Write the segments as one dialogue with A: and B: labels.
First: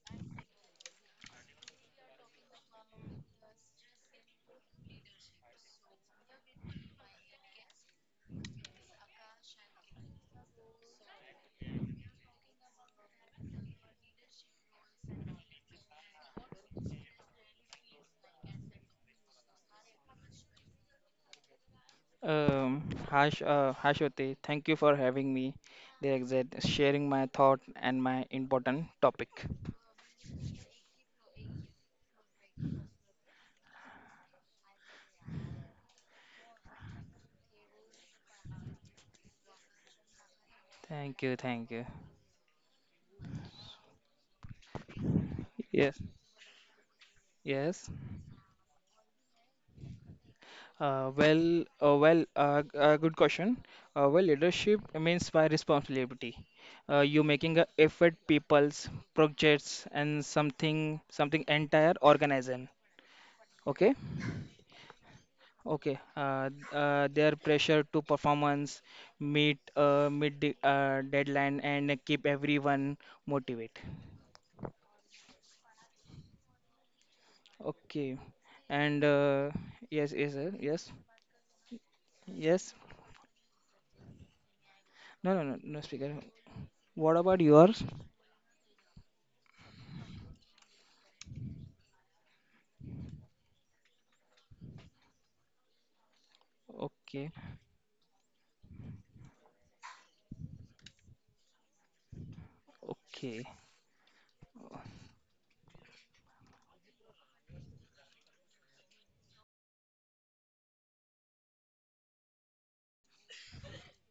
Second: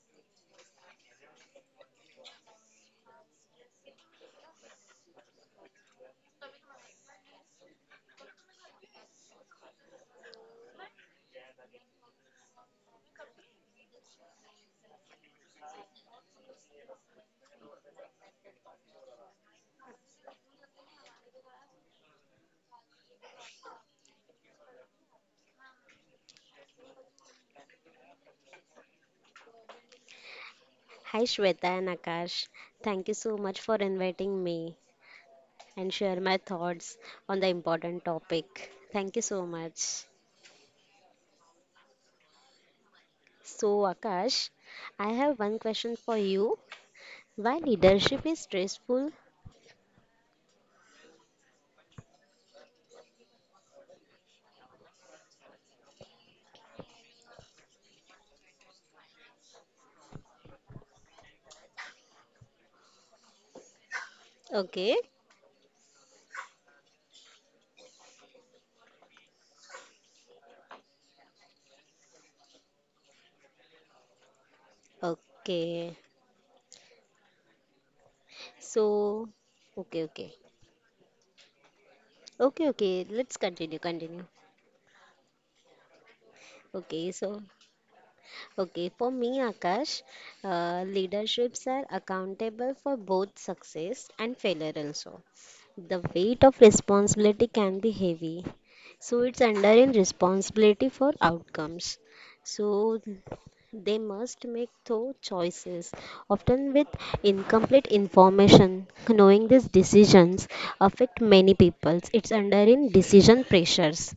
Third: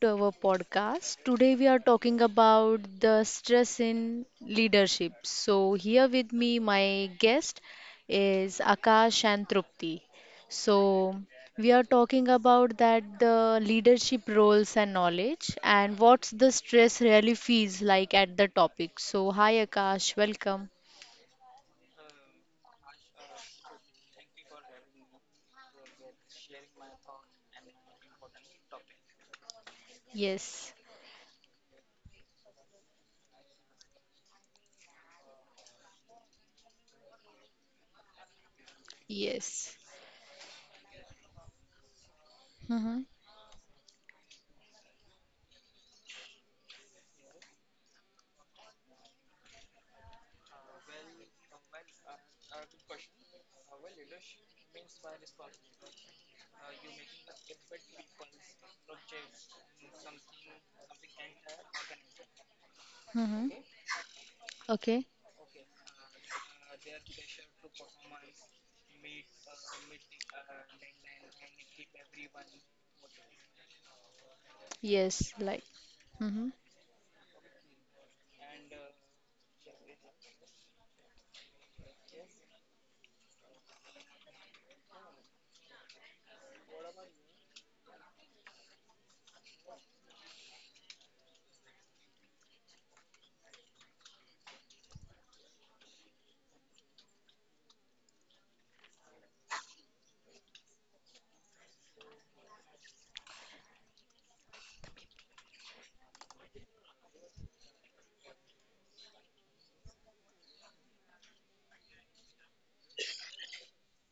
A: to our podcast. Today we are talking about the stress in leadership. So here with me my guest is Akash and Trupti. So we are talking about that the leadership roles and knowledge and what's the stress really feels like at the topic. So hi Akash, welcome.
B: Hi, hi Shruti. Thank you for having me. The exact sharing my thought and my important topic.
A: Yes.
C: Hi Shweta and Akash. Thank you so much for inviting me and share my thoughts on the important topic. Thank you so
A: Yes.
C: much.
B: Thank you, thank you.
A: Mhm.
C: So Akash, I have one question
B: Yes,
C: for you. Why
B: yes.
C: leadership is stressful?
B: Good question. Leadership means by responsibility. You making a effort, people's projects, and something, something entire organization.
A: Mhm.
B: Okay.
C: Okay.
A: Okay.
B: Okay, their pressure to performance, meet the deadline, and keep everyone motivated.
A: Yes, like.
C: Okay.
A: Mhm.
B: Okay, and
C: So okay,
B: yes, yes,
C: okay.
B: sir, yes,
C: Okay,
B: yes.
C: okay. Let's continue, continue.
B: No, no, no, no, speaker.
C: Okay,
B: What
C: so
B: about yours?
C: okay, for me, Akash, leaderships are accountable for both success and failure also. The weight of
B: Okay,
C: responsibility can be heavy, so it's under in responsibility for outcomes. So
B: okay,
C: they must make thorough choices, often with incomplete information. Knowing these decisions affect many people. It's under in decision pressures.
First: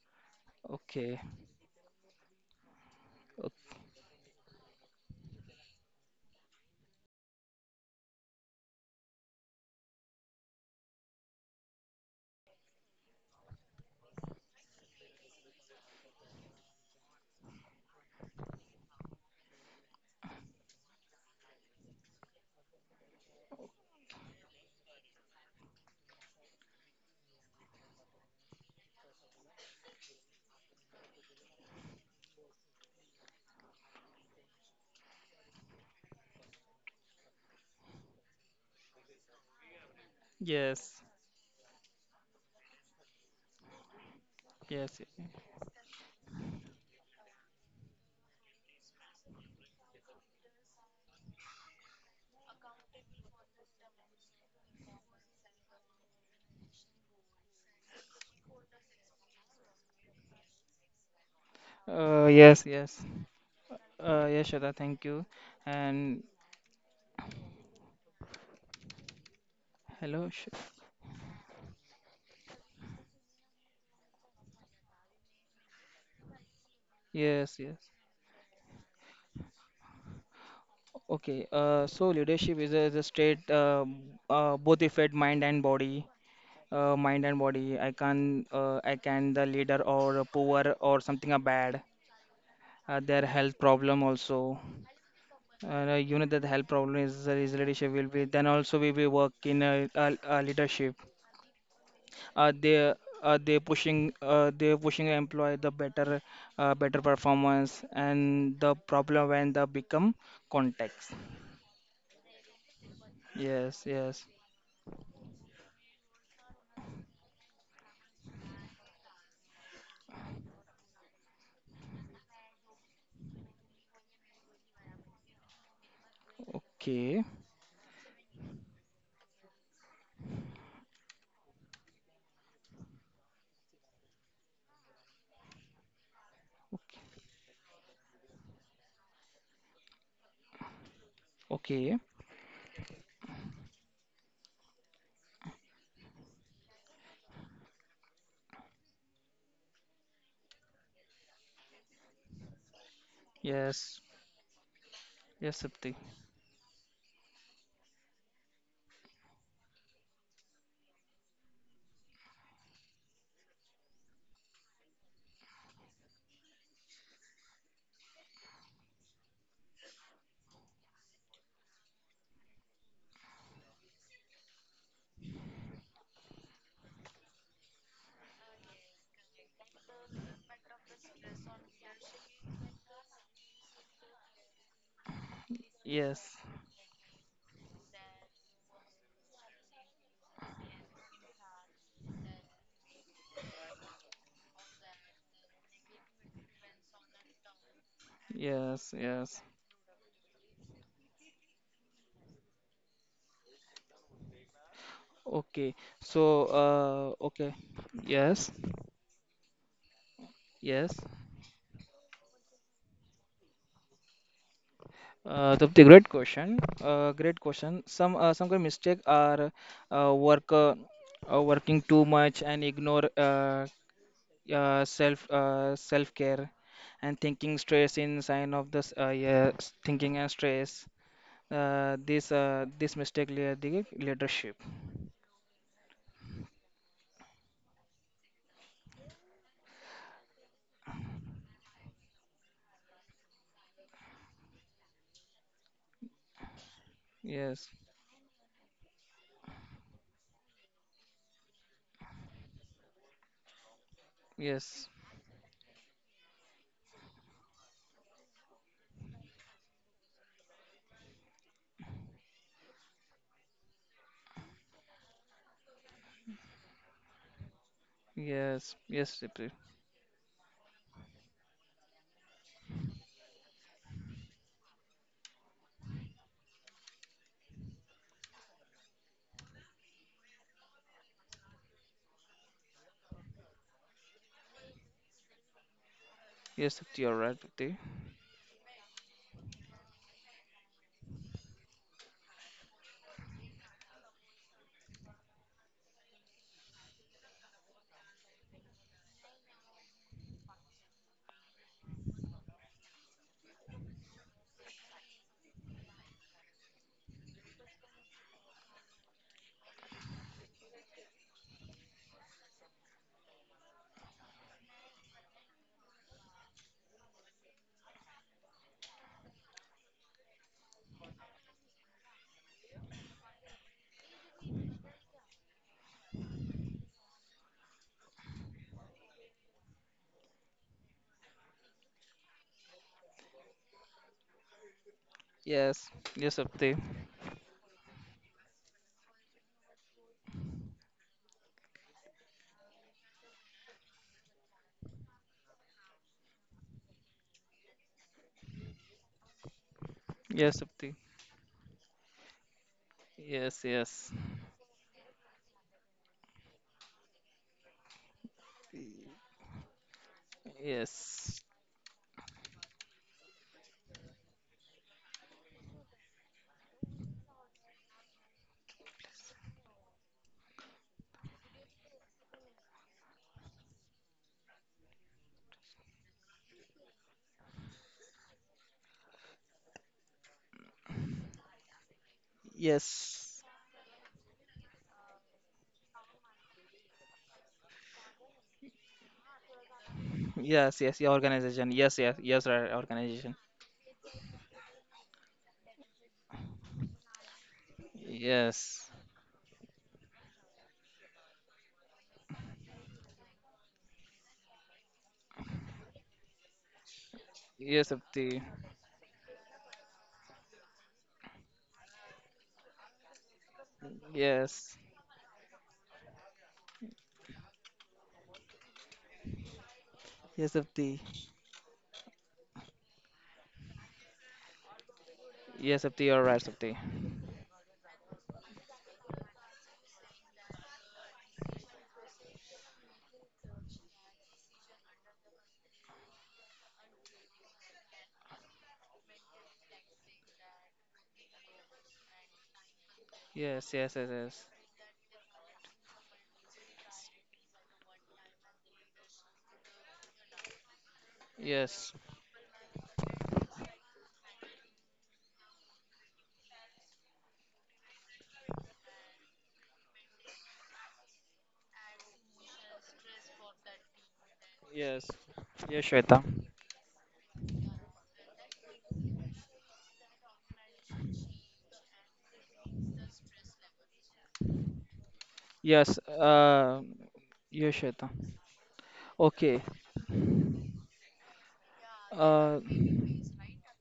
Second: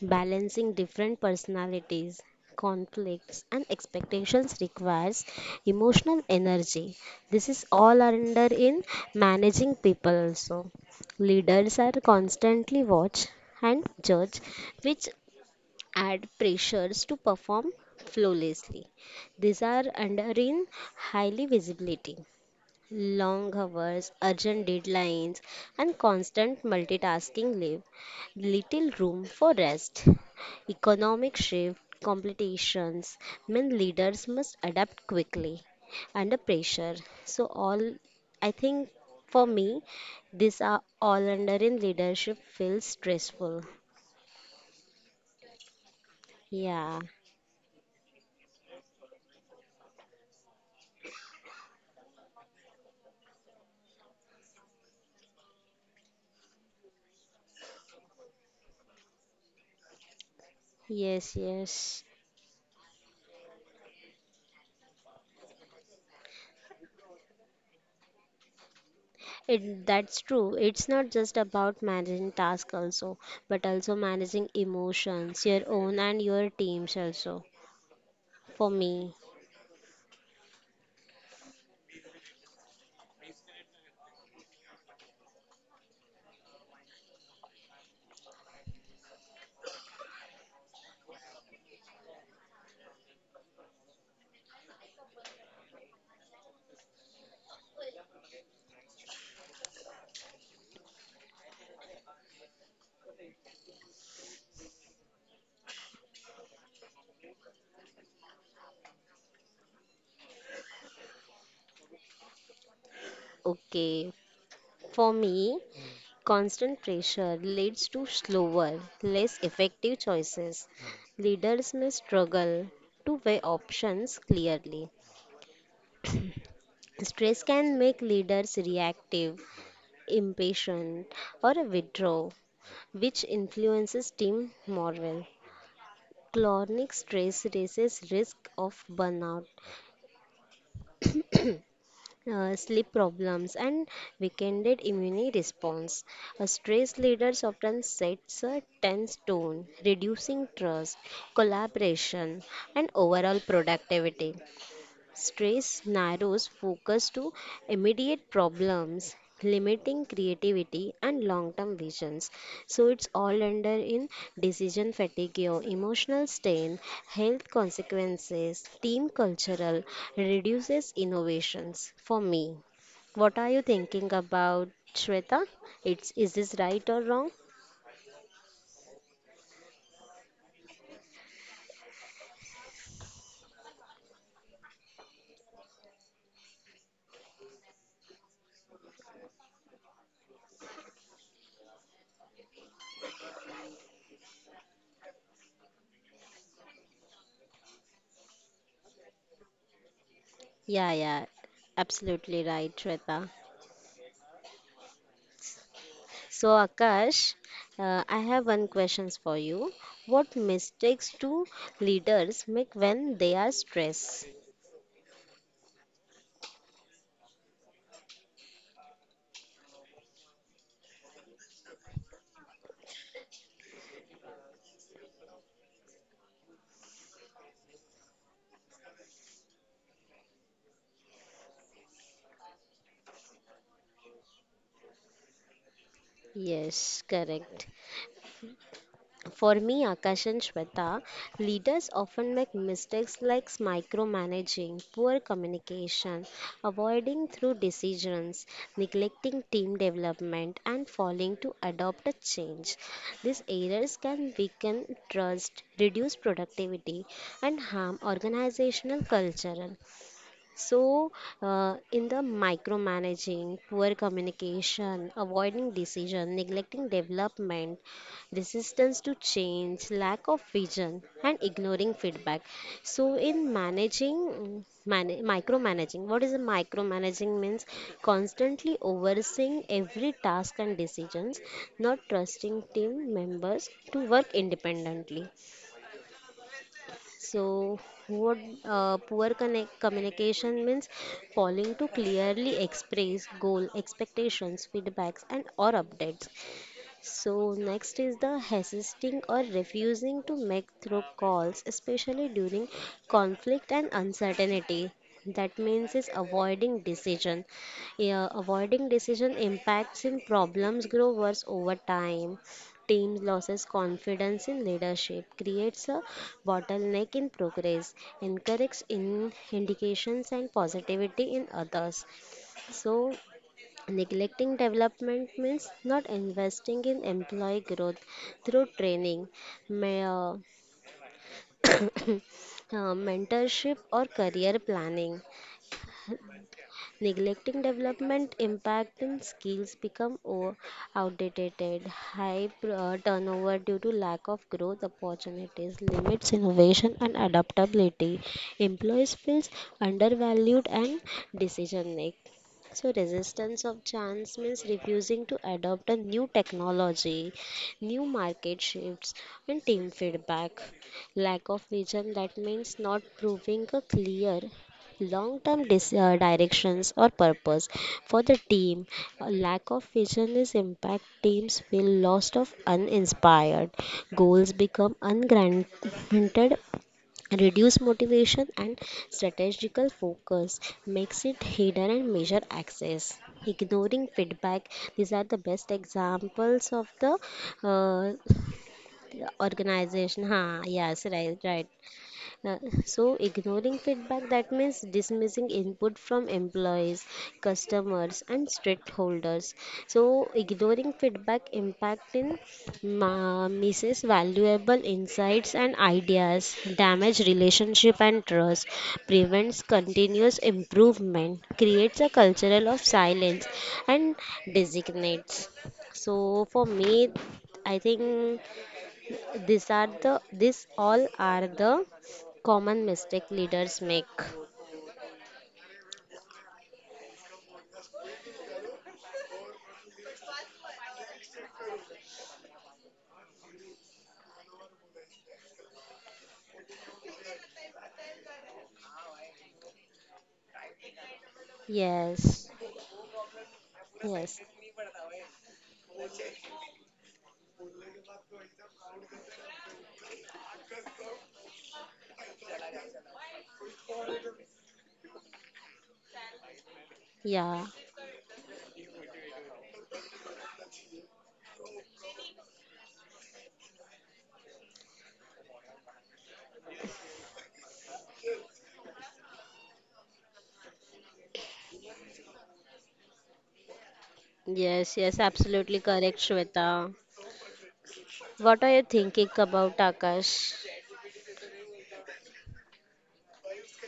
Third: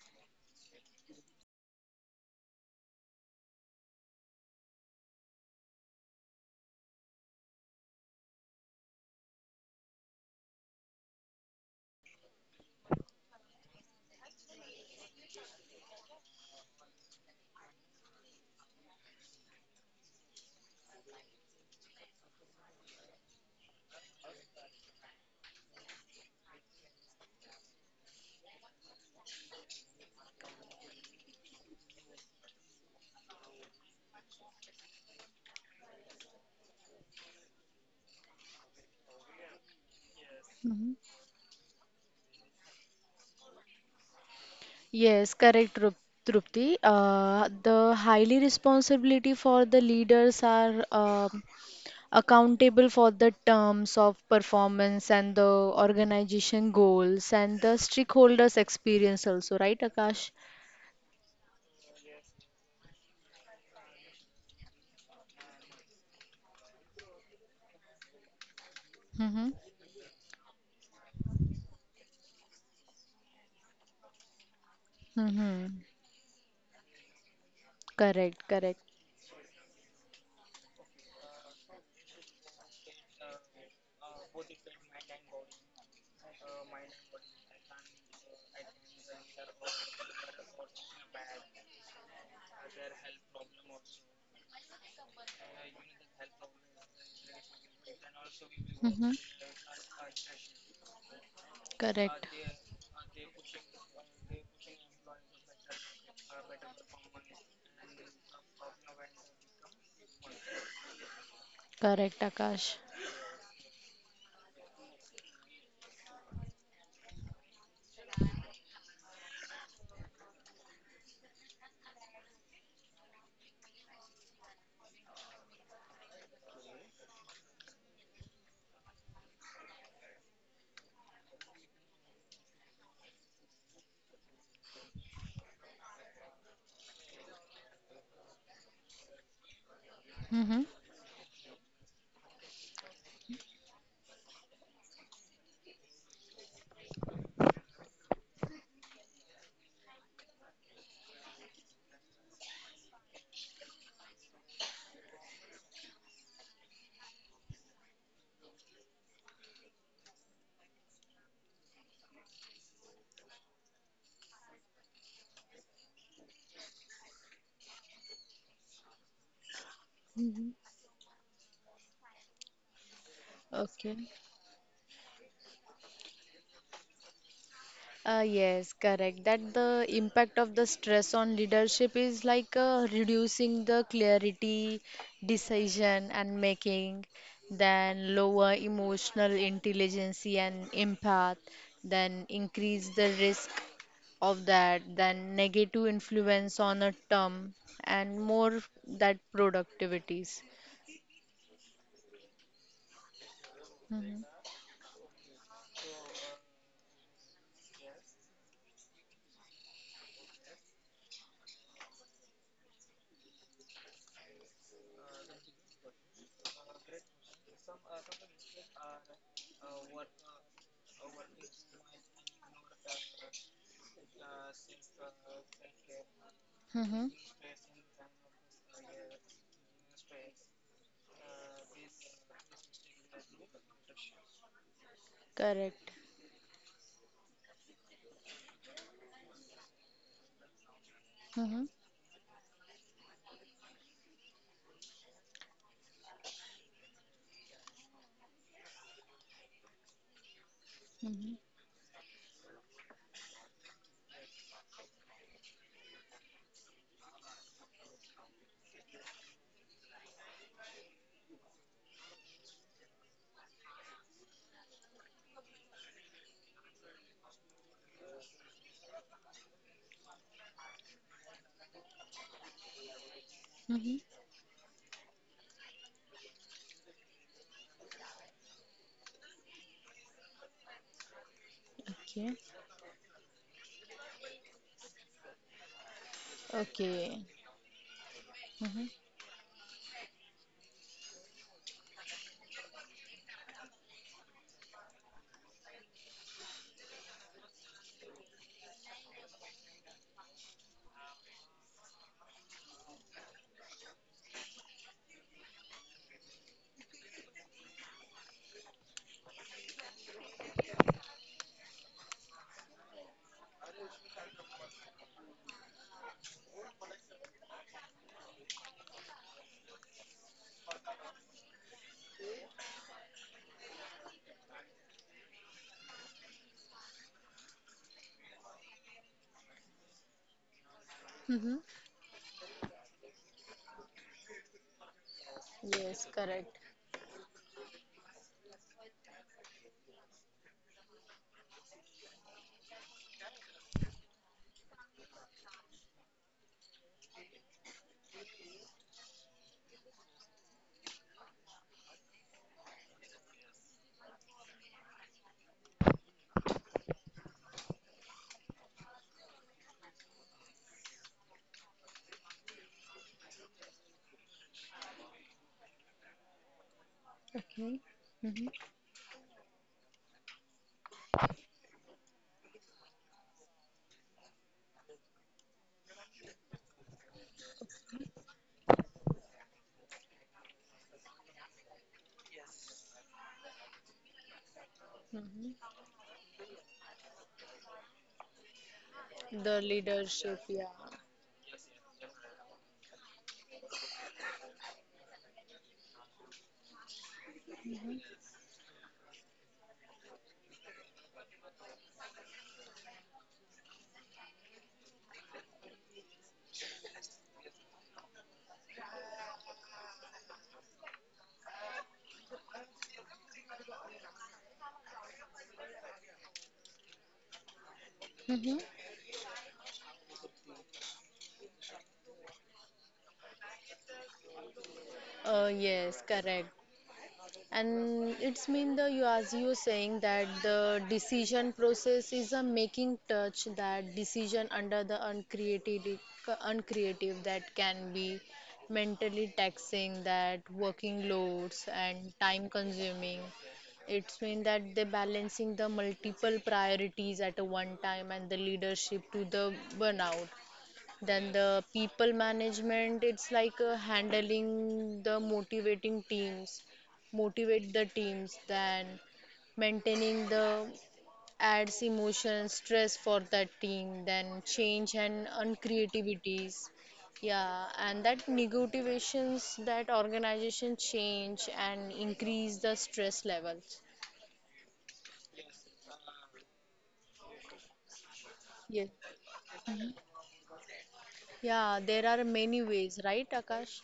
C: Balancing different
B: okay.
C: personalities, conflicts, and
B: Okay.
C: expectations requires emotional energy. This is all under in managing people also. Leaders are constantly watch and judge, which add pressures to perform flawlessly. These are under in highly visibility. Long hours, urgent deadlines, and constant multitasking leave little room for rest. Economic shift competitions mean leaders must adapt quickly under pressure. So all, I think, for me, these are
A: Mhm.
B: Yes,
C: all under in leadership feels stressful.
B: yes,
A: Yes, correct, Drupti.
C: Yeah.
A: The highly responsibility for the leaders are accountable for the terms of performance and the organization goals and the stakeholders' experience also, right, Akash?
C: Yes. Yes.
B: yes, yes. Yes, Shada, thank you. And
A: Mm-hmm.
B: hello,
C: That's true. It's not just about managing tasks also, but also managing emotions,
A: Mm-hmm.
C: your own and your team's also.
B: Yes, yes.
A: Correct,
C: For
A: correct.
C: me,
B: Okay, so leadership is a state, both affect mind and body. Mind and body. I can the leader or a poor or something are bad. Their health problem also. You know that the health problem is leadership will be. Then also we will
A: Mm-hmm.
B: work in a leadership.
A: Correct.
B: Uh, they they pushing employee the better better performance and the problem when they become context.
A: Correct, Akash.
B: Yes, yes.
C: okay. For me, constant pressure leads to slower, less effective choices. Leaders may struggle to weigh options clearly.
B: Okay.
C: Stress can make leaders reactive, impatient, or withdraw, which influences team morale. Chronic
B: Okay.
C: stress raises risk of burnout,
A: Mm-hmm.
B: Okay.
C: sleep problems, and weakened immune response. A stress leaders often sets a tense tone, reducing trust, collaboration, and overall
B: Yes.
C: productivity.
B: Yes, Sapti.
C: Stress narrows focus to immediate problems, limiting creativity and long term visions. So it's all under in decision fatigue, or emotional strain, health consequences, team cultural,
A: Mhm.
C: reduces innovations. For me, what are you
A: Okay.
C: thinking about, Shweta? It's, is this right or wrong?
A: Yes, correct. That the impact of the stress on leadership is like reducing the clarity, decision,
B: Yes.
A: and making, then lower emotional intelligence and empath, then increase the risk of that then negative influence on a term and more
B: Yes.
A: that
B: Yes.
A: productivities.
C: Yeah, yeah, absolutely right, Shweta.
A: Mm-hmm.
B: Okay. So,
C: So, Akash,
B: okay.
C: I
B: Yes.
C: have one questions for you. What
B: Yes.
C: mistakes do leaders make when they are stressed?
B: The great question. Great question. Some kind of mistake are uh, work uh, working too much and ignore self care
A: Mm-hmm.
B: and thinking stress in sign of this yes, thinking and stress. This mistake lead the leadership.
A: Correct.
C: Yes, correct. For me, Akash and Shweta,
A: Mm-hmm.
C: leaders often make mistakes like micromanaging, poor communication, avoiding through
B: Yes,
C: decisions, neglecting team development, and
A: Mm-hmm.
C: failing to adopt a change. These errors can
B: yes,
C: weaken trust, reduce productivity, and harm organizational culture. So, in the micromanaging, poor communication, avoiding decision, neglecting development,
B: yes,
C: resistance
B: yes,
C: to
B: Dipti.
C: change, lack of vision, and ignoring feedback. So, in
A: Mm-hmm.
C: micromanaging, what is a micromanaging means? Constantly overseeing every task and decisions, not
A: Okay.
C: trusting team members to work independently.
B: Yes, Dipti, you're right,
A: Okay.
B: Dipti.
C: So, what
A: Mm-hmm.
C: poor connect communication means failing to clearly express goal, expectations, feedbacks, and or updates. So, next is the hesitating or refusing to make through calls, especially during conflict and uncertainty. That means is avoiding decision. Yeah, avoiding decision impacts in problems grow worse over time. Teams loses confidence in leadership, creates a bottleneck in progress, encourages in indications and positivity in others. So neglecting development means not investing in employee growth through training, ma-
A: Mm-hmm.
C: mentorship, or career planning.
B: Yes,
A: Yes,
B: yes,
A: correct.
B: Dipti.
C: Neglecting development impact and skills become outdated. High turnover due to lack of growth opportunities limits innovation and adaptability. Employees feels
B: Yes,
C: undervalued
B: Dipti.
C: and decision making. So
B: Yes,
C: resistance of
B: yes,
C: chance means refusing to adopt a new technology, new market shifts, and team feedback.
B: yes,
C: Lack of vision that means not proving a clear long term directions or purpose
A: Okay.
C: for the
A: Mm-hmm.
C: team. A lack of vision is impact teams feel lost of uninspired goals become ungranted reduce motivation and strategical focus makes it hidden and measure access
B: yes,
C: ignoring feedback. These are the
A: Mm-hmm.
C: best examples of the uh,
A: The
C: organization ha
A: leadership,
B: yes,
A: yeah.
B: yes, your
C: Yes, right,
B: organization.
C: right.
B: Yes, yes, yes, right,
C: Uh, So,
B: organization.
C: ignoring feedback that means dismissing input from employees, customers, and
B: Yes,
C: stakeholders. So, ignoring feedback impact in misses valuable insights and ideas, damage
B: yes,
C: relationship and
B: Dipti.
C: trust, prevents continuous improvement, creates a cultural of silence, and
B: Yes,
C: designates. So, for me, I think
A: Mm-hmm.
B: yes,
C: these
B: Dipti.
C: all are the common mistake leaders make.
A: Uh,
B: Yes, Dipti,
A: yes,
B: you're right,
A: correct.
B: Dipti.
A: And it's mean the you as you saying that the decision process is a making touch that decision under the uncreative that can be mentally taxing that working loads and
C: Yes.
A: time consuming,
B: Yes, yes, yes,
A: it's
C: Yes.
B: yes,
A: mean that they balancing the multiple priorities at a one time and the leadership to the burnout, then the
B: yes,
A: people management, it's like handling the motivating teams,
C: Yeah.
A: motivate the teams, then maintaining the adds emotion, stress for that team, then change
B: yes,
A: and
B: yes, Shweta.
A: uncreativities. Yeah, and that negotiations that organization change and increase the stress levels.
C: Yes, yes, absolutely
B: Yes,
C: correct, Shweta.
B: yes, Shweta.
C: What are you
A: Yes.
C: thinking
B: Okay.
C: about, Akash?
A: Yeah, there are many
B: Uh,
A: ways, right, Akash?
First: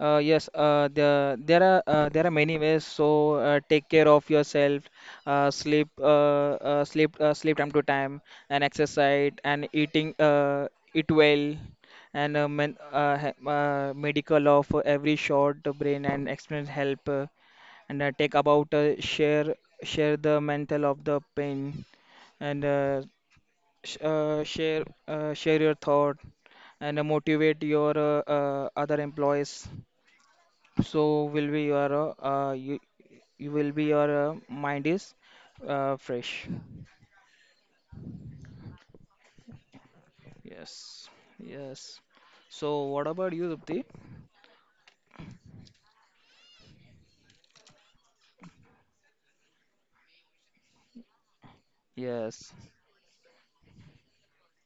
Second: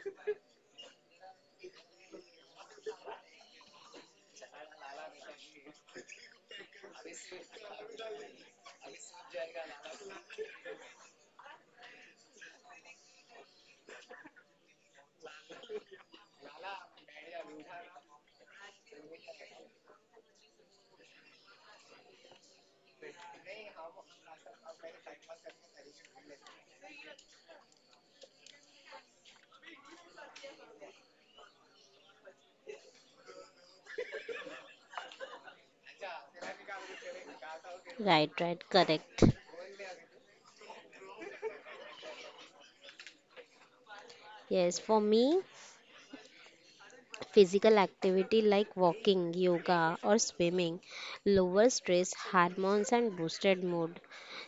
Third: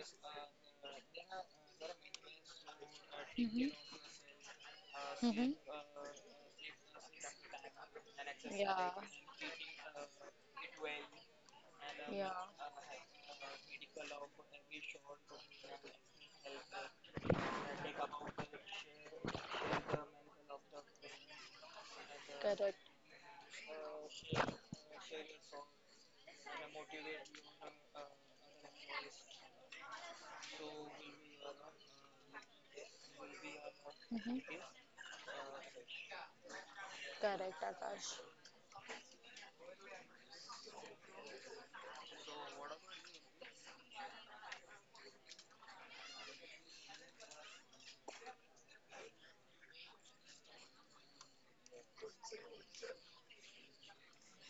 B: There are many ways. So take care of yourself,
A: Mhm.
B: uh,
A: Mhm.
B: sleep, uh, sleep time to time, and
A: Yeah.
B: exercise, and eat well, and
A: Yeah.
B: medical of every short brain and experience help, and take about share the mental of the pain, and
A: Correct.
B: sh share share your thought, and motivate your other employees so will be your uh, uh, you you will be your
A: Mhm.
B: mind is fresh.
A: Correct, Akash.
C: Right, right, correct.
B: Yes, yes. So what about you, Sapti?
C: Yes, for me, physical activity like walking, yoga, or swimming lowers stress
B: Yes,
C: hormones and boosted mood.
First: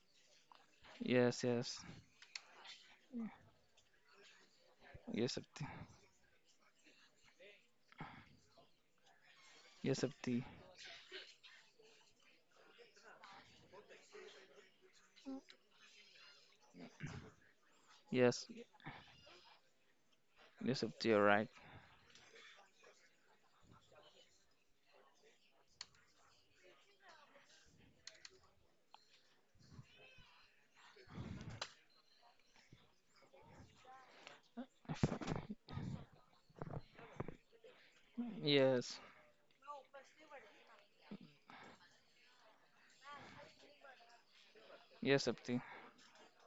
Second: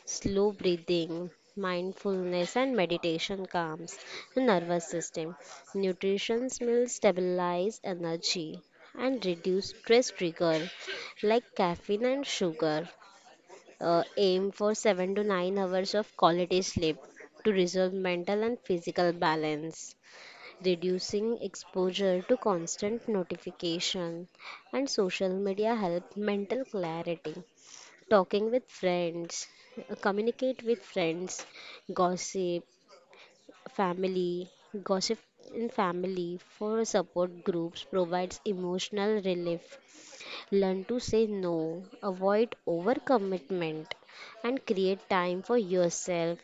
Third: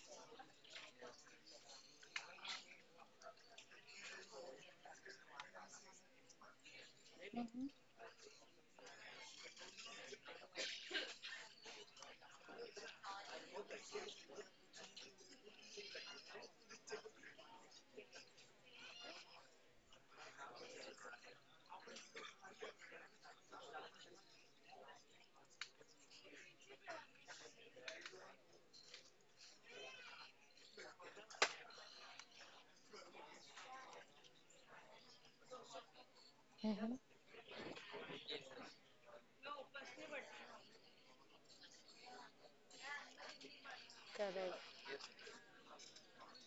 C: Slow breathing,
B: yes, yes,
C: mindfulness, and meditation calms the nervous
B: yes,
C: system.
B: Sapti.
C: Nutrition will
A: Mhm.
C: stabilize energy and reduce
B: Yes,
C: stress
B: Sapti.
C: trigger like caffeine and sugar. Aim for 7 to 9 hours of quality sleep to resolve mental
B: Yes,
C: and physical balance.
B: yes, Sapti. You're
C: Reducing
B: right.
C: exposure to constant notification and social media help mental clarity. Talking with friends, communicate with friends, gossip, family, gossip in family for
A: Mhm.
C: support groups provides
B: Yes,
C: emotional relief. Learn to say no, avoid overcommitment,
A: Correct.
C: and create
B: yes,
C: time
B: Sapti.
C: for yourself.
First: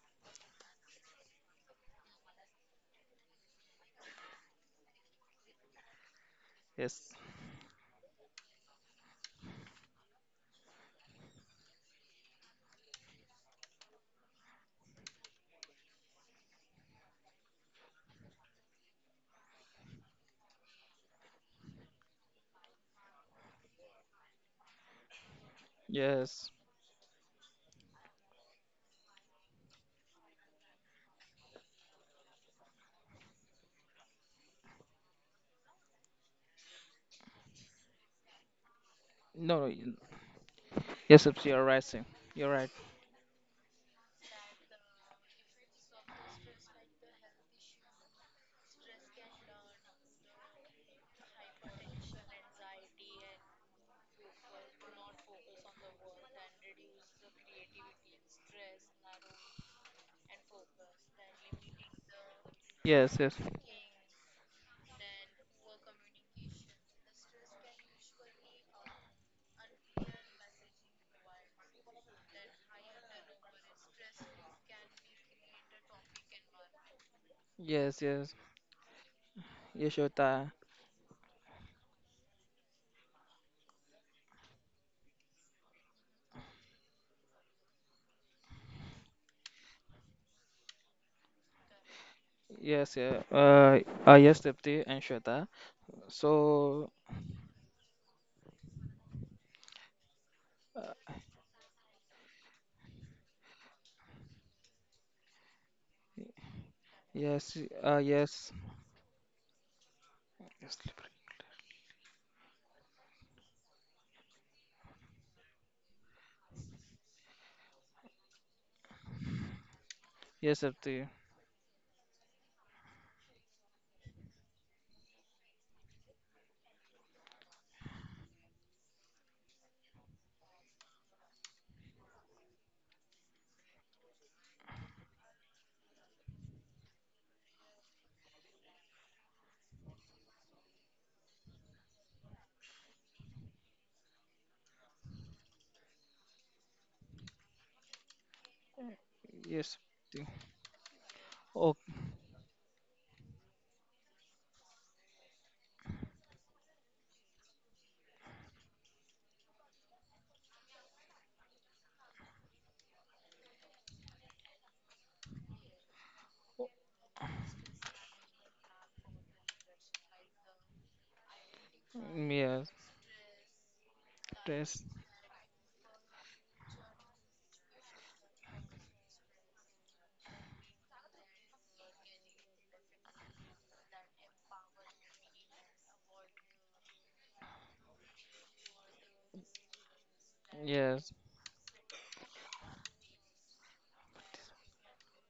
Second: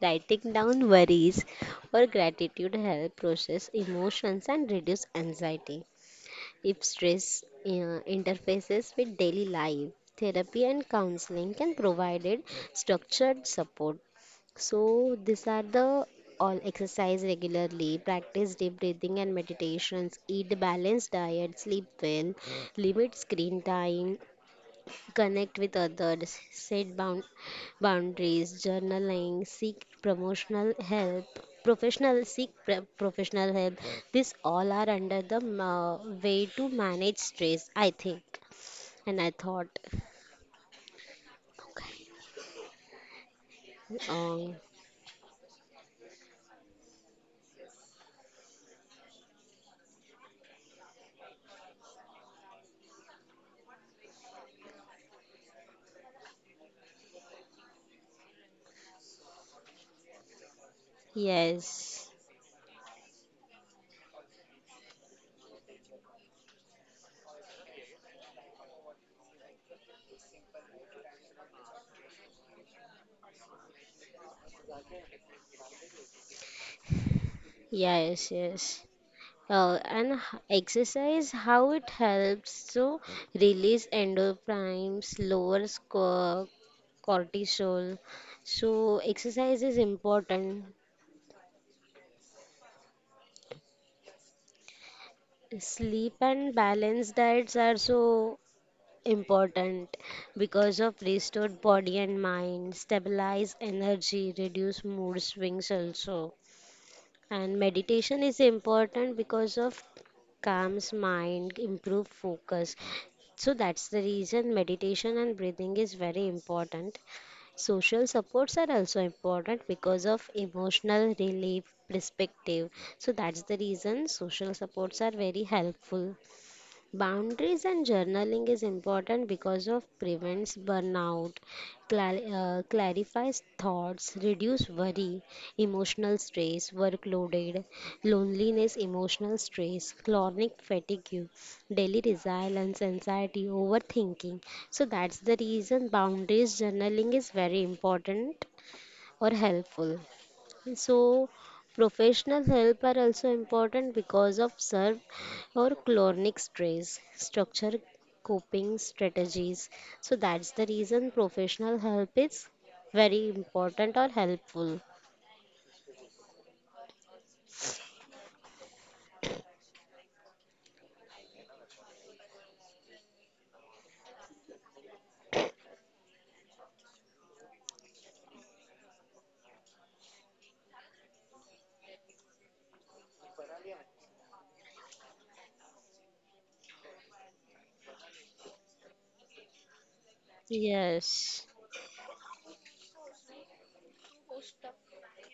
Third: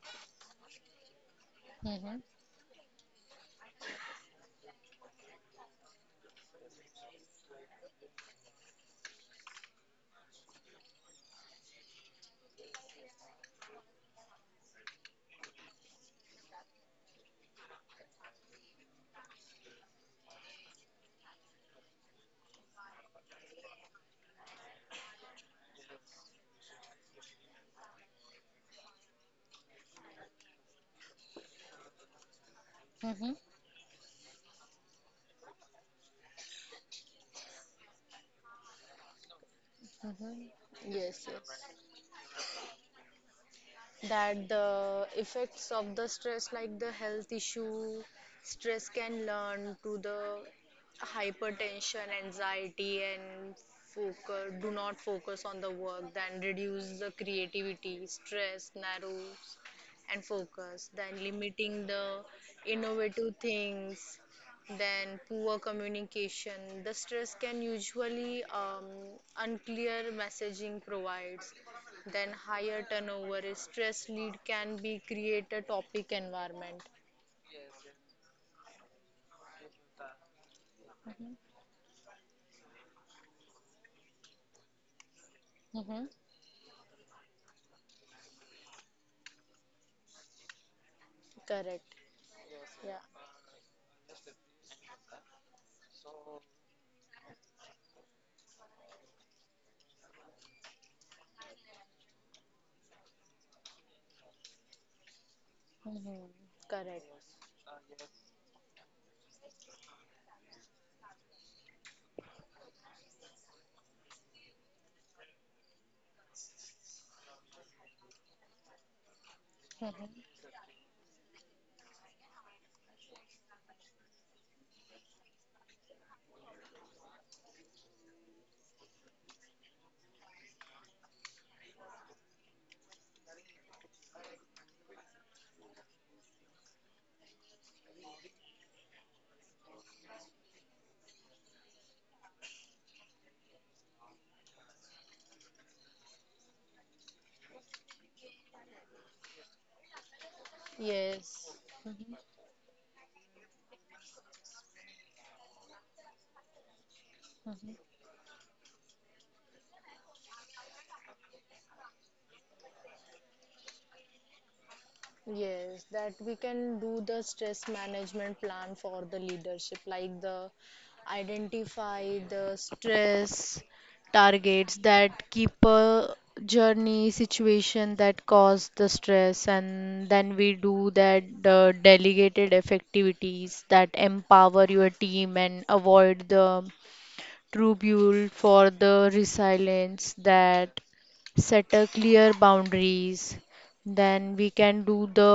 C: Writing down worries or
A: Mhm.
C: gratitude help process emotions and reduce anxiety. If
B: Yes,
C: stress interfaces with daily life, therapy and counseling can provide it structured support. So these are the all exercise regularly, practice deep breathing and meditations, eat balanced diet, sleep well, limit screen time, connect with others,
B: yes.
C: set boundaries, journaling, seek promotional help, professional seek
A: Mhm.
C: professional help. These all are under the way to manage stress, I think. And I
B: No,
C: thought,
B: no.
A: Mhm.
B: Yes,
A: Yes, yes.
B: Sapti. You're right. Sir.
C: okay,
B: You're right.
A: That
C: um,
A: the effects of the stress like the health issue, stress can learn to the hypertension anxiety and focus, do not focus on the work, then reduce the creativity, stress narrows and focus, then limiting
C: yes,
A: the
B: Yes,
A: innovative
B: yes,
A: things, then poor communication, the stress can usually unclear messaging provides, then higher turnover is stress lead can be create a topic environment.
B: yes,
C: yes,
B: yes.
C: yes. Uh,
B: Yes,
C: and h-
B: Shweta.
C: exercise,
A: Hmm.
C: how it helps to release endorphins, lowers
A: Mm-hmm.
C: cortisol. So, exercise is important.
A: Correct.
B: Yes,
A: Yeah.
B: yeah. Yes, Sapti and Shweta.
C: Sleep and
B: So
C: balanced diets are so important because of restored body and mind, stabilize energy, reduce mood swings
A: Hmm.
C: also.
A: Correct.
B: yes,
C: And meditation is
B: yes,
C: important because of
B: Yes,
C: calms
B: slippery.
C: mind, improve focus. So that's the reason meditation and breathing is very important. Social supports are also important because of
A: Hmm.
B: Yes, Sapti.
C: emotional relief perspective. So that's the reason social supports are very helpful. Boundaries and journaling is important because of prevents burnout, clarifies thoughts, reduce worry, emotional stress, workloaded, loneliness, emotional stress, chronic fatigue, daily resilience, anxiety, overthinking. So that's the reason boundaries journaling is very important or
B: Yes,
C: helpful.
B: Sapti.
C: So,
A: Yes.
B: Oh,
C: professional help are also important because of serve or chronic stress, structure,
A: Mm-hmm.
C: coping strategies. So, that's the reason professional help is very important or helpful.
A: Yes, that we can do the stress management plan for the leadership, like the identify the
B: yes,
A: stress targets,
B: yes,
A: that keep a journey situation that cause the stress, and then we do that the delegated activities that empower your team and avoid the tribute for the resilience, that
B: yes,
C: Yes.
A: set a clear boundaries, then we can do the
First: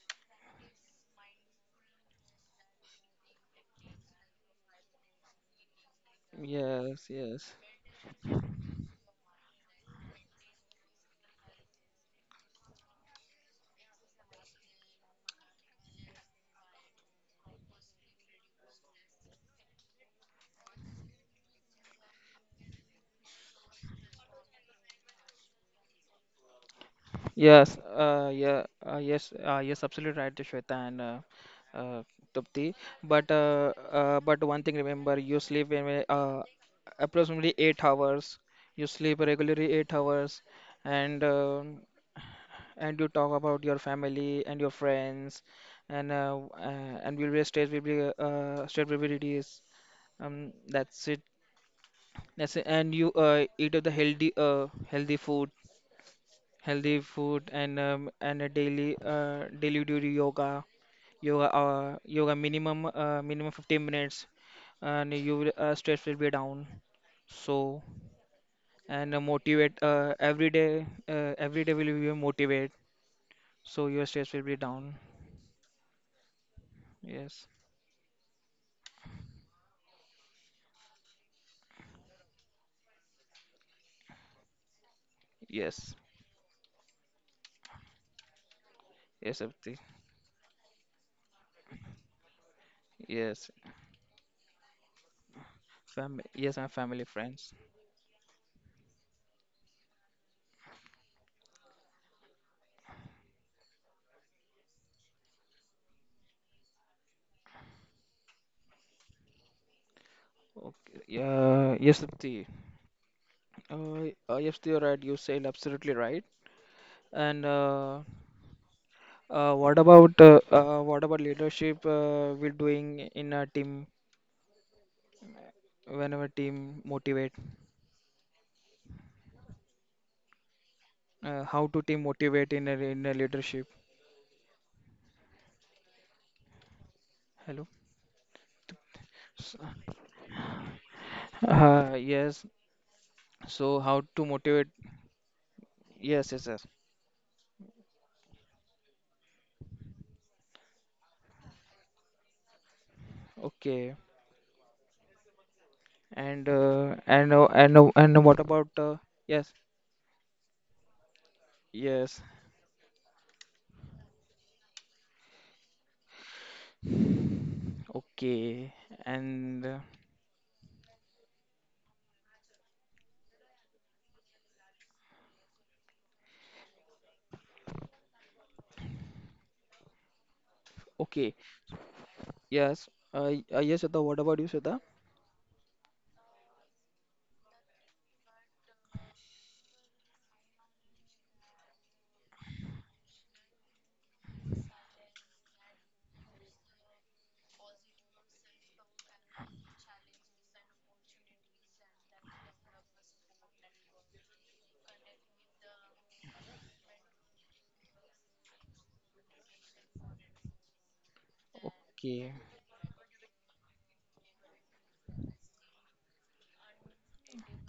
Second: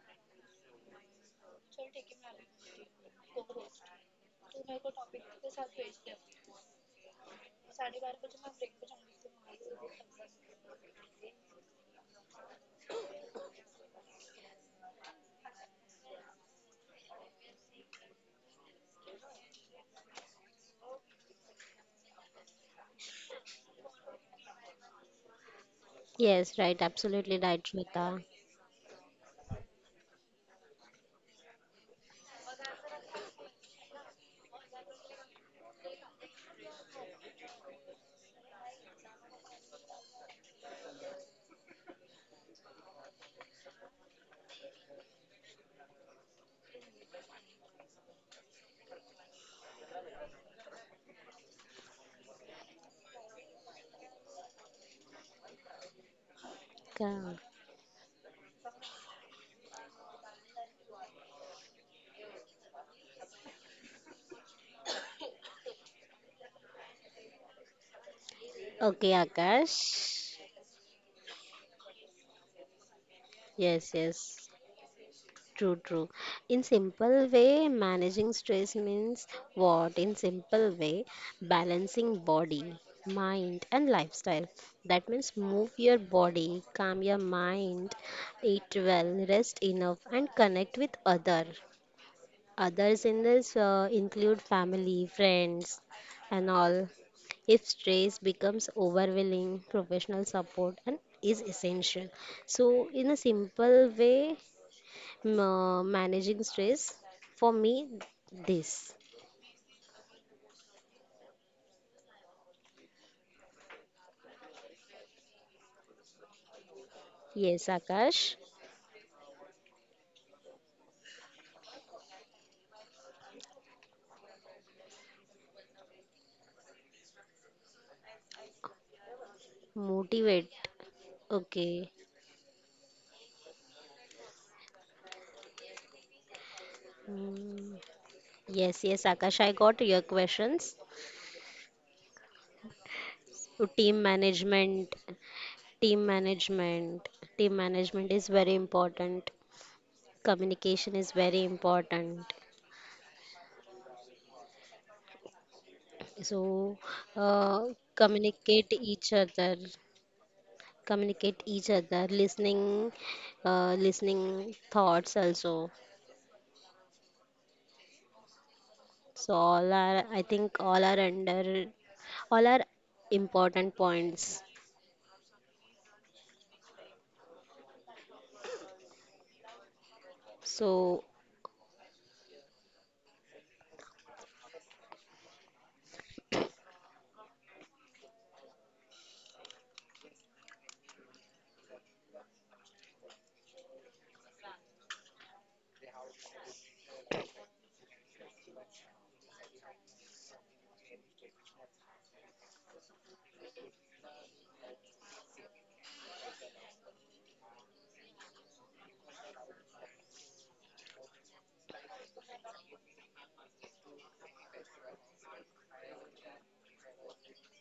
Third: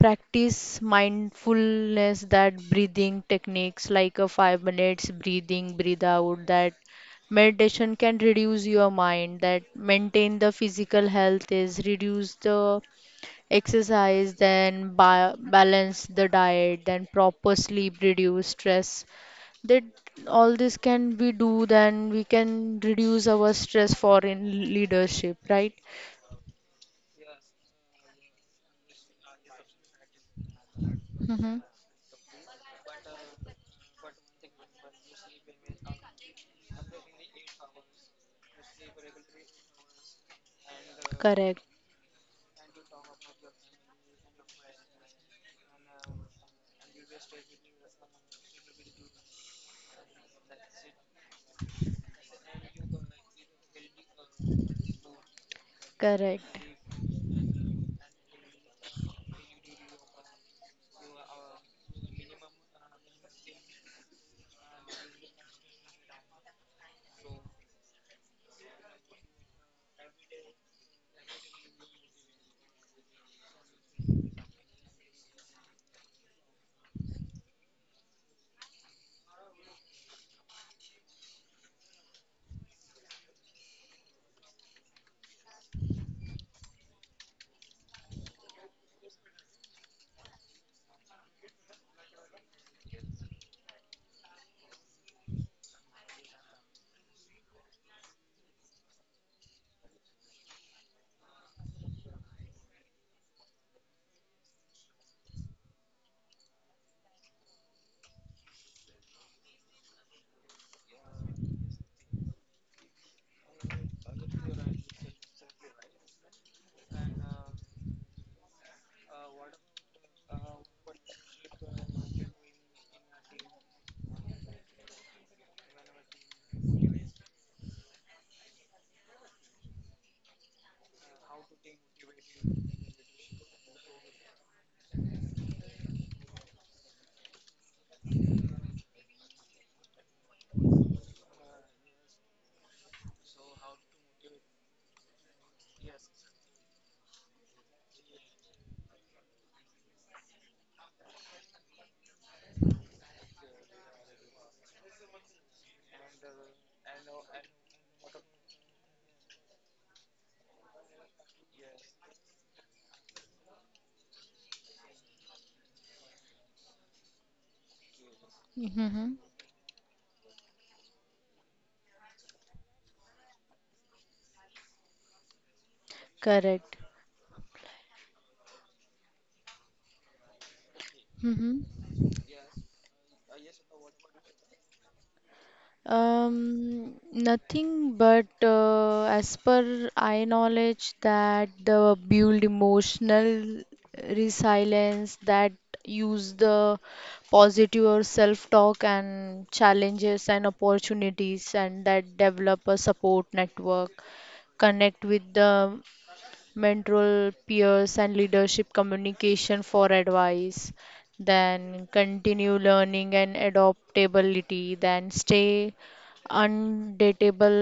A: practice mindfulness that breathing techniques like a 5 minutes breathing breathe out, that
B: yes, yes.
A: meditation can reduce your mind, that maintain the physical health is reduce the exercise, then balance the diet, then proper sleep, reduce stress. That all this can we do, then we can reduce our stress for in leadership, right?
C: Yes, right, absolutely right,
B: Yes,
C: Shweta.
B: yes, absolutely right, Shweta and
A: Mm-hmm.
B: uh, Tapti. But one thing remember, you sleep in approximately 8 hours. You sleep regularly 8 hours, and
A: Correct,
B: um and you talk about your family and your friends and and we'll be straight will be straight will be reduced. That's it. That's it. And you eat of the healthy
A: correct,
B: healthy
C: Ka-
B: food and a daily daily do the yoga, yoga minimum 15 minutes and you will stress will be down. So
C: Okay,
B: and motivate
C: Akash.
B: every day will be motivate. So
C: Yes. Yes,
B: your stress will
C: yes.
B: be down.
C: True, true. In simple
B: Yes.
C: way, managing stress means what? In simple way, balancing body, mind, and lifestyle. That means move
B: Yes,
C: your body, calm your mind, eat well,
B: yes,
C: rest
B: Abdi.
C: enough, and connect with other. Others in
B: Yes,
C: this include family, friends,
B: fam.
C: and
B: Yes, I'm
C: all.
B: family friends.
C: If stress becomes overwhelming, professional support and is essential. So, in a simple way, managing stress for me this.
B: Okay. Yeah. Yes, Abdi. Yes, you're right. You said absolutely right. And
C: Yes, Akash,
B: what about leadership? We're doing in a team whenever team motivate.
C: motivate.
B: How
C: Okay.
B: to team motivate in in a leadership? Hello.
C: Mm, yes, yes, Akash,
B: S-
C: I got your questions.
B: Yes.
C: So
B: So how to motivate?
C: team
B: Yes, yes, yes.
C: management team management is very important. Communication is very important.
B: Okay.
C: so uh,
B: And what about
C: communicate each
B: yes?
C: other communicate each other,
B: Yes,
C: listening thoughts also.
B: okay.
A: mm-hmm.
C: So
B: And
C: all are, I think, all are under, all are important points.
A: Correct.
C: So
B: okay,
A: Mm-hmm.
B: yes. Yes, Shweta, what about you, Shweta?
A: Nothing but, as per I knowledge that the build emotional resilience, that use the positive or self-talk and challenges and opportunities, and that develop a support network, connect with the mentor peers and leadership communication for advice, then
B: Okay,
A: continue learning and adaptability, then stay undateable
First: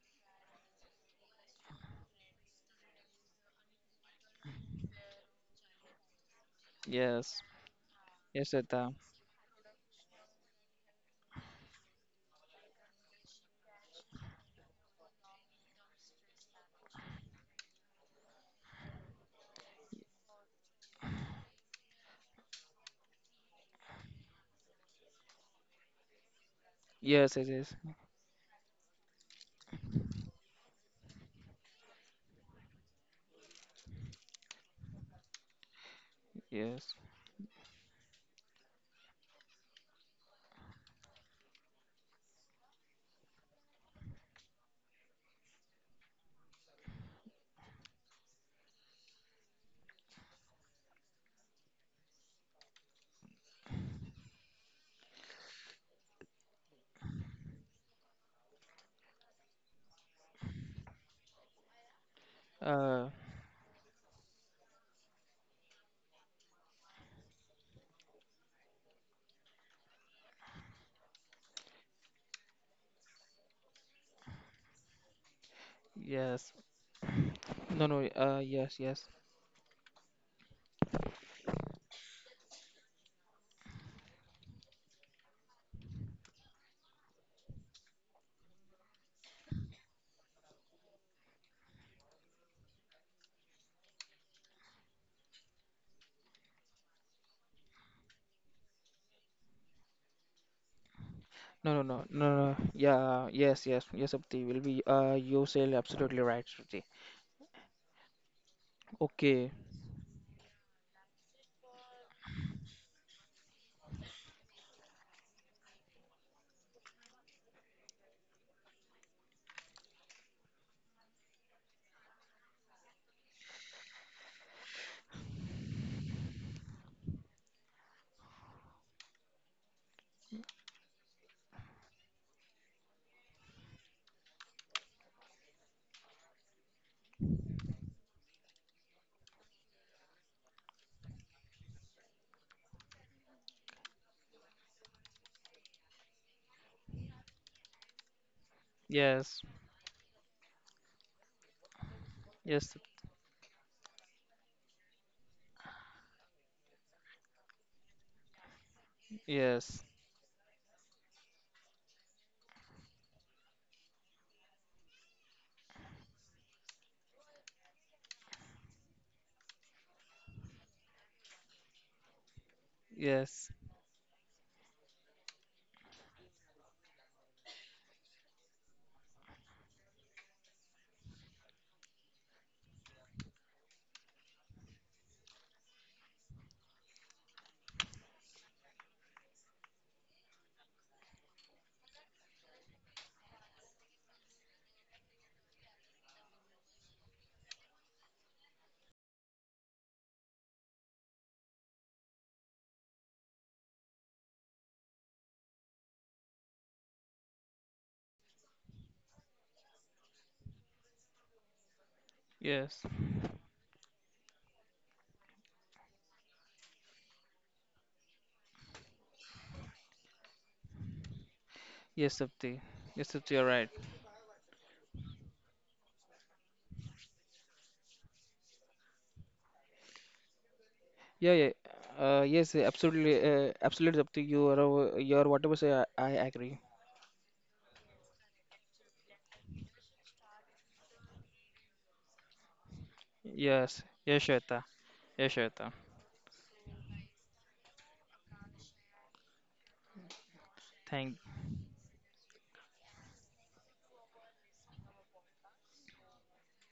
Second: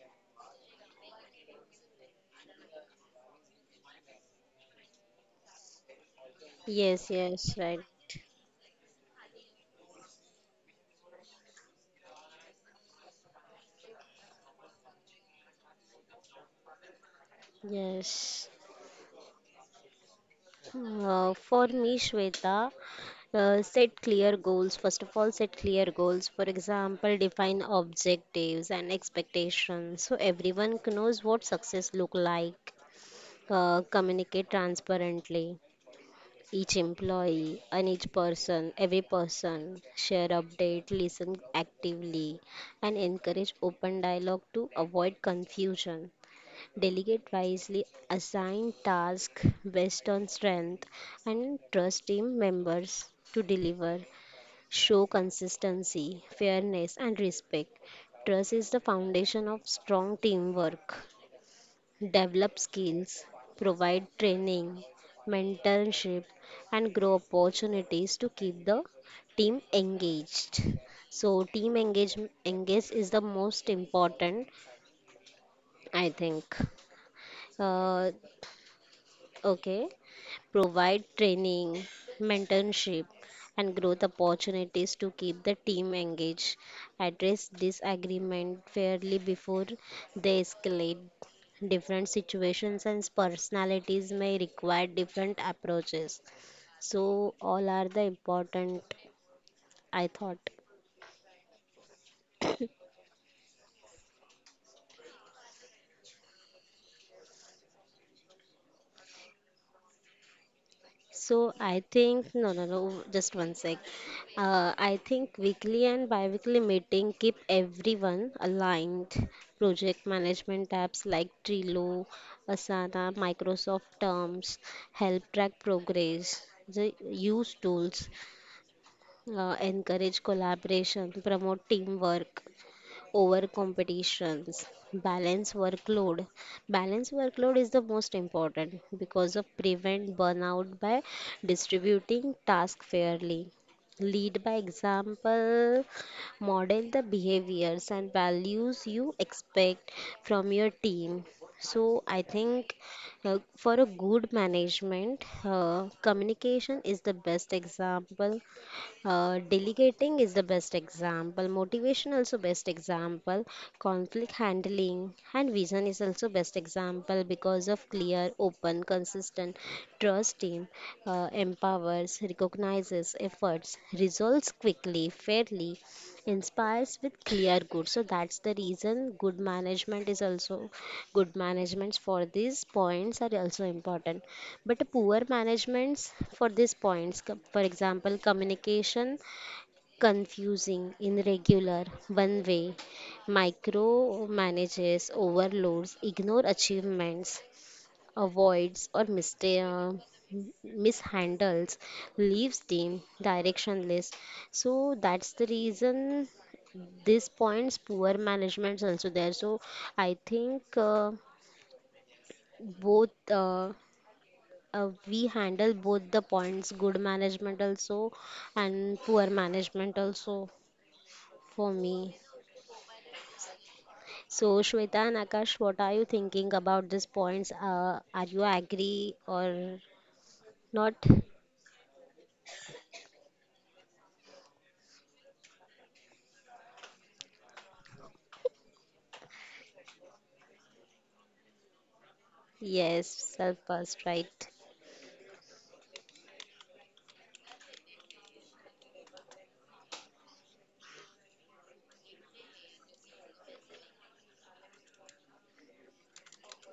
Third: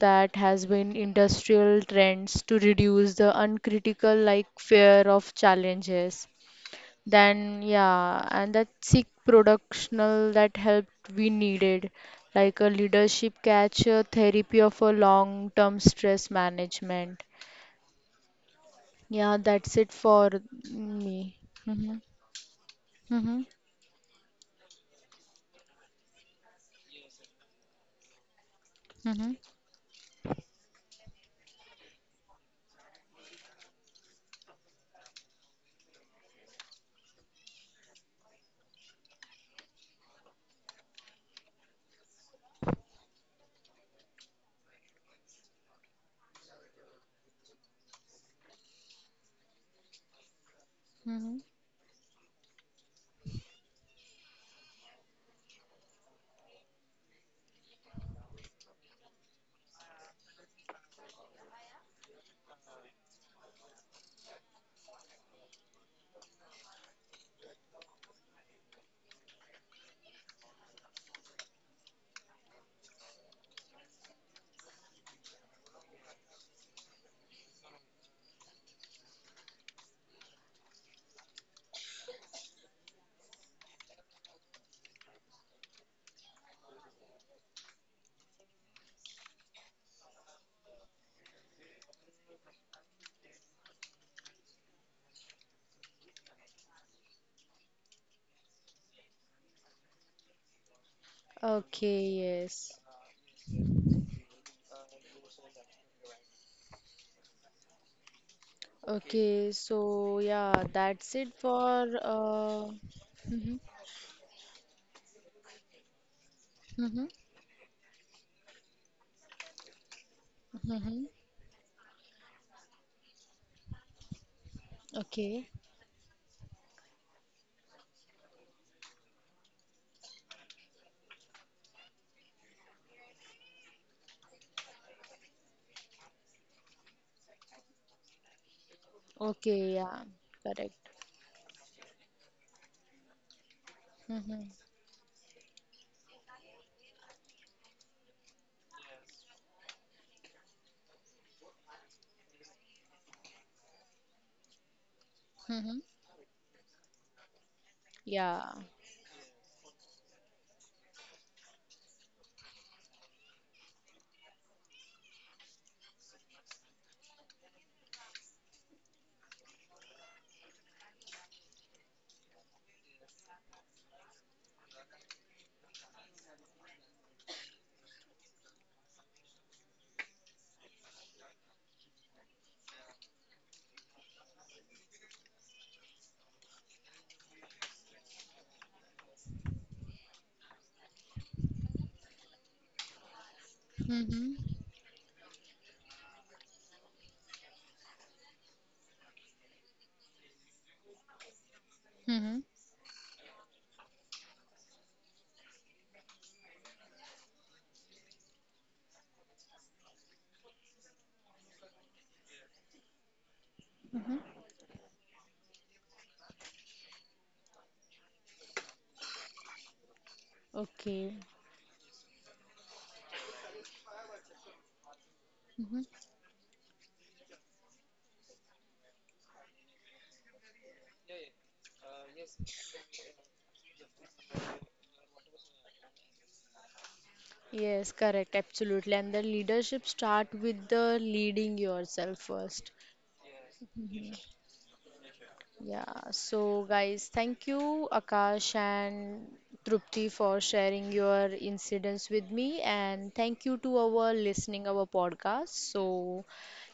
A: that has been industrial trends to reduce the uncritical like fear of challenges,
C: yes,
B: yes,
C: yes,
A: then
C: right,
A: yeah,
B: yes,
A: and that
B: Shweta.
A: seek productional that helped we needed, like a leadership catch a therapy of a long term stress management.
C: yes.
A: Yeah, that's it for me.
C: For
A: Mm-hmm.
C: me, Shweta,
A: Mm-hmm.
C: set clear goals. First of all, set clear goals. For example,
B: Yes, yes,
C: define
B: yes,
C: objectives and
A: Mm-hmm.
C: expectations so everyone knows what success look like. Communicate transparently. Each
B: yes.
C: employee and each person, every person, share update, listen actively, and encourage open dialogue to avoid confusion. Delegate wisely, assign tasks based on strength,
A: Mm-hmm.
C: and trust team members to deliver. Show consistency, fairness, and respect. Trust is the foundation of strong teamwork. Develop
B: Uh,
C: skills, provide training, mentorship, and grow opportunities to keep the team engaged. So, team engage is the most important, I
B: yes.
C: think.
B: No, no,
C: Uh,
B: yes, yes.
C: okay. Provide training, mentorship, and growth opportunities to keep the team engaged, address disagreement fairly before they escalate. Different situations and personalities may require different approaches. So, all are the important, I thought.
B: No, no, no,
A: Okay,
B: no, no.
A: yes.
B: Yeah, yes, yes, yes, Sapti will be, you say absolutely right, Shruti.
A: Okay,
B: Okay,
A: so yeah, that's it
C: So I
A: for
C: think, no, no, no, just one
A: mm-hmm.
C: sec. I think weekly and biweekly
A: Mm-hmm.
C: meeting keep everyone aligned. Project management apps
A: Mm-hmm.
C: like Trello, Asana, Microsoft Terms help
A: Okay.
C: track progress. The use tools encourage collaboration, promote teamwork over competitions. balance workload Balance workload is the most important because of
A: Okay, yeah.
C: prevent burnout
A: Correct.
C: by distributing tasks fairly. Lead
A: Mm-hmm.
C: by example, model the behaviors and values you
B: yes,
C: expect from your team. So I
B: yes,
C: think, for a good management,
A: Mm-hmm.
C: communication is the best example.
A: Yeah.
B: Yes,
C: Delegating is the best example. Motivation also best example. Conflict handling and vision is also best example because of clear, open, consistent trust team, empowers, recognizes
B: yes,
C: efforts, resolves quickly, fairly, inspires with clear good. So that's the reason good management is also good managements for these points are also important, but poor managements for these points, for example, communication confusing irregular one way, micro
A: Mm-hmm.
C: manages overloads ignore achievements, avoids or mistake, m- mishandles,
A: Mm-hmm.
C: leaves team directionless. So that's the reason these points poor management's also there. So I think,
B: yes,
C: both,
A: Mm-hmm.
C: we handle both the points, good management also and poor management also,
A: Okay.
C: for
B: yes,
C: me.
B: Sapti. Yes, Sapti, you're right.
C: So Shweta and Akash, what
A: Mm-hmm.
C: are you thinking about these points? Are you agree or not?
B: Yeah, yeah. Yes, absolutely. Absolutely up to you or your whatever say. I agree.
A: Yes, correct, absolutely. And the leadership start with the leading yourself first.
C: Yes, self
B: Yes,
C: first,
A: Mhm.
B: yes,
C: right.
B: Shweta. Yes, Shweta.
A: Yeah, so guys, thank you, Akash and Trupti, for sharing
B: Thank,
A: your incidents with me, and thank you to our listening our podcast. So,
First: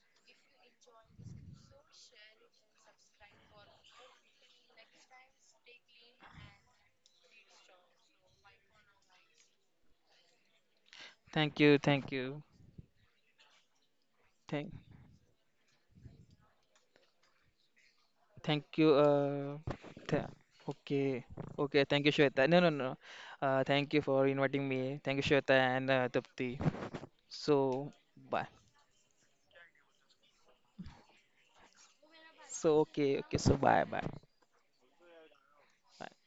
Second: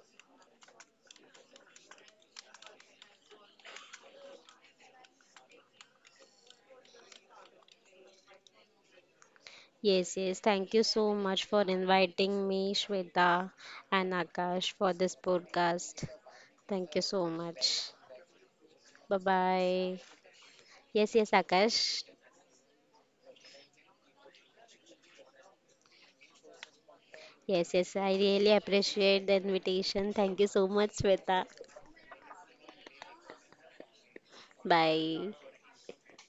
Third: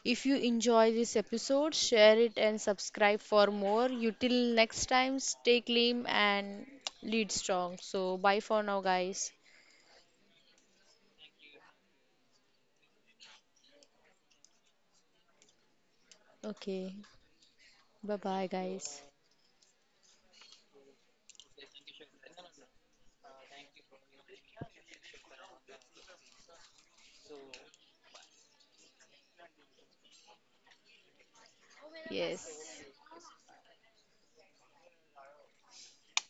A: if you enjoy this episode, share it and subscribe for more. You till next time, stay clean and lead strong. So, bye for now, guys.
C: Yes, yes. Thank you so much
B: thank
C: for
B: you, thank you,
C: inviting me, Shweta and Akash,
B: thank,
C: for this podcast. Thank
A: Okay,
C: you so much.
A: bye bye,
B: thank you.
A: guys.
C: Bye bye.
B: Th
C: Yes,
B: okay,
C: yes, Akash.
B: okay. Thank you, Shweta. No, no, no. Thank you for inviting me. Thank you, Shweta and Tapti.
C: Yes,
B: So
C: yes. I
B: bye.
C: really appreciate the invitation. Thank you so much, Shweta.
B: So
A: Yes.
B: okay, okay. So bye, bye.
C: Bye.
B: Bye.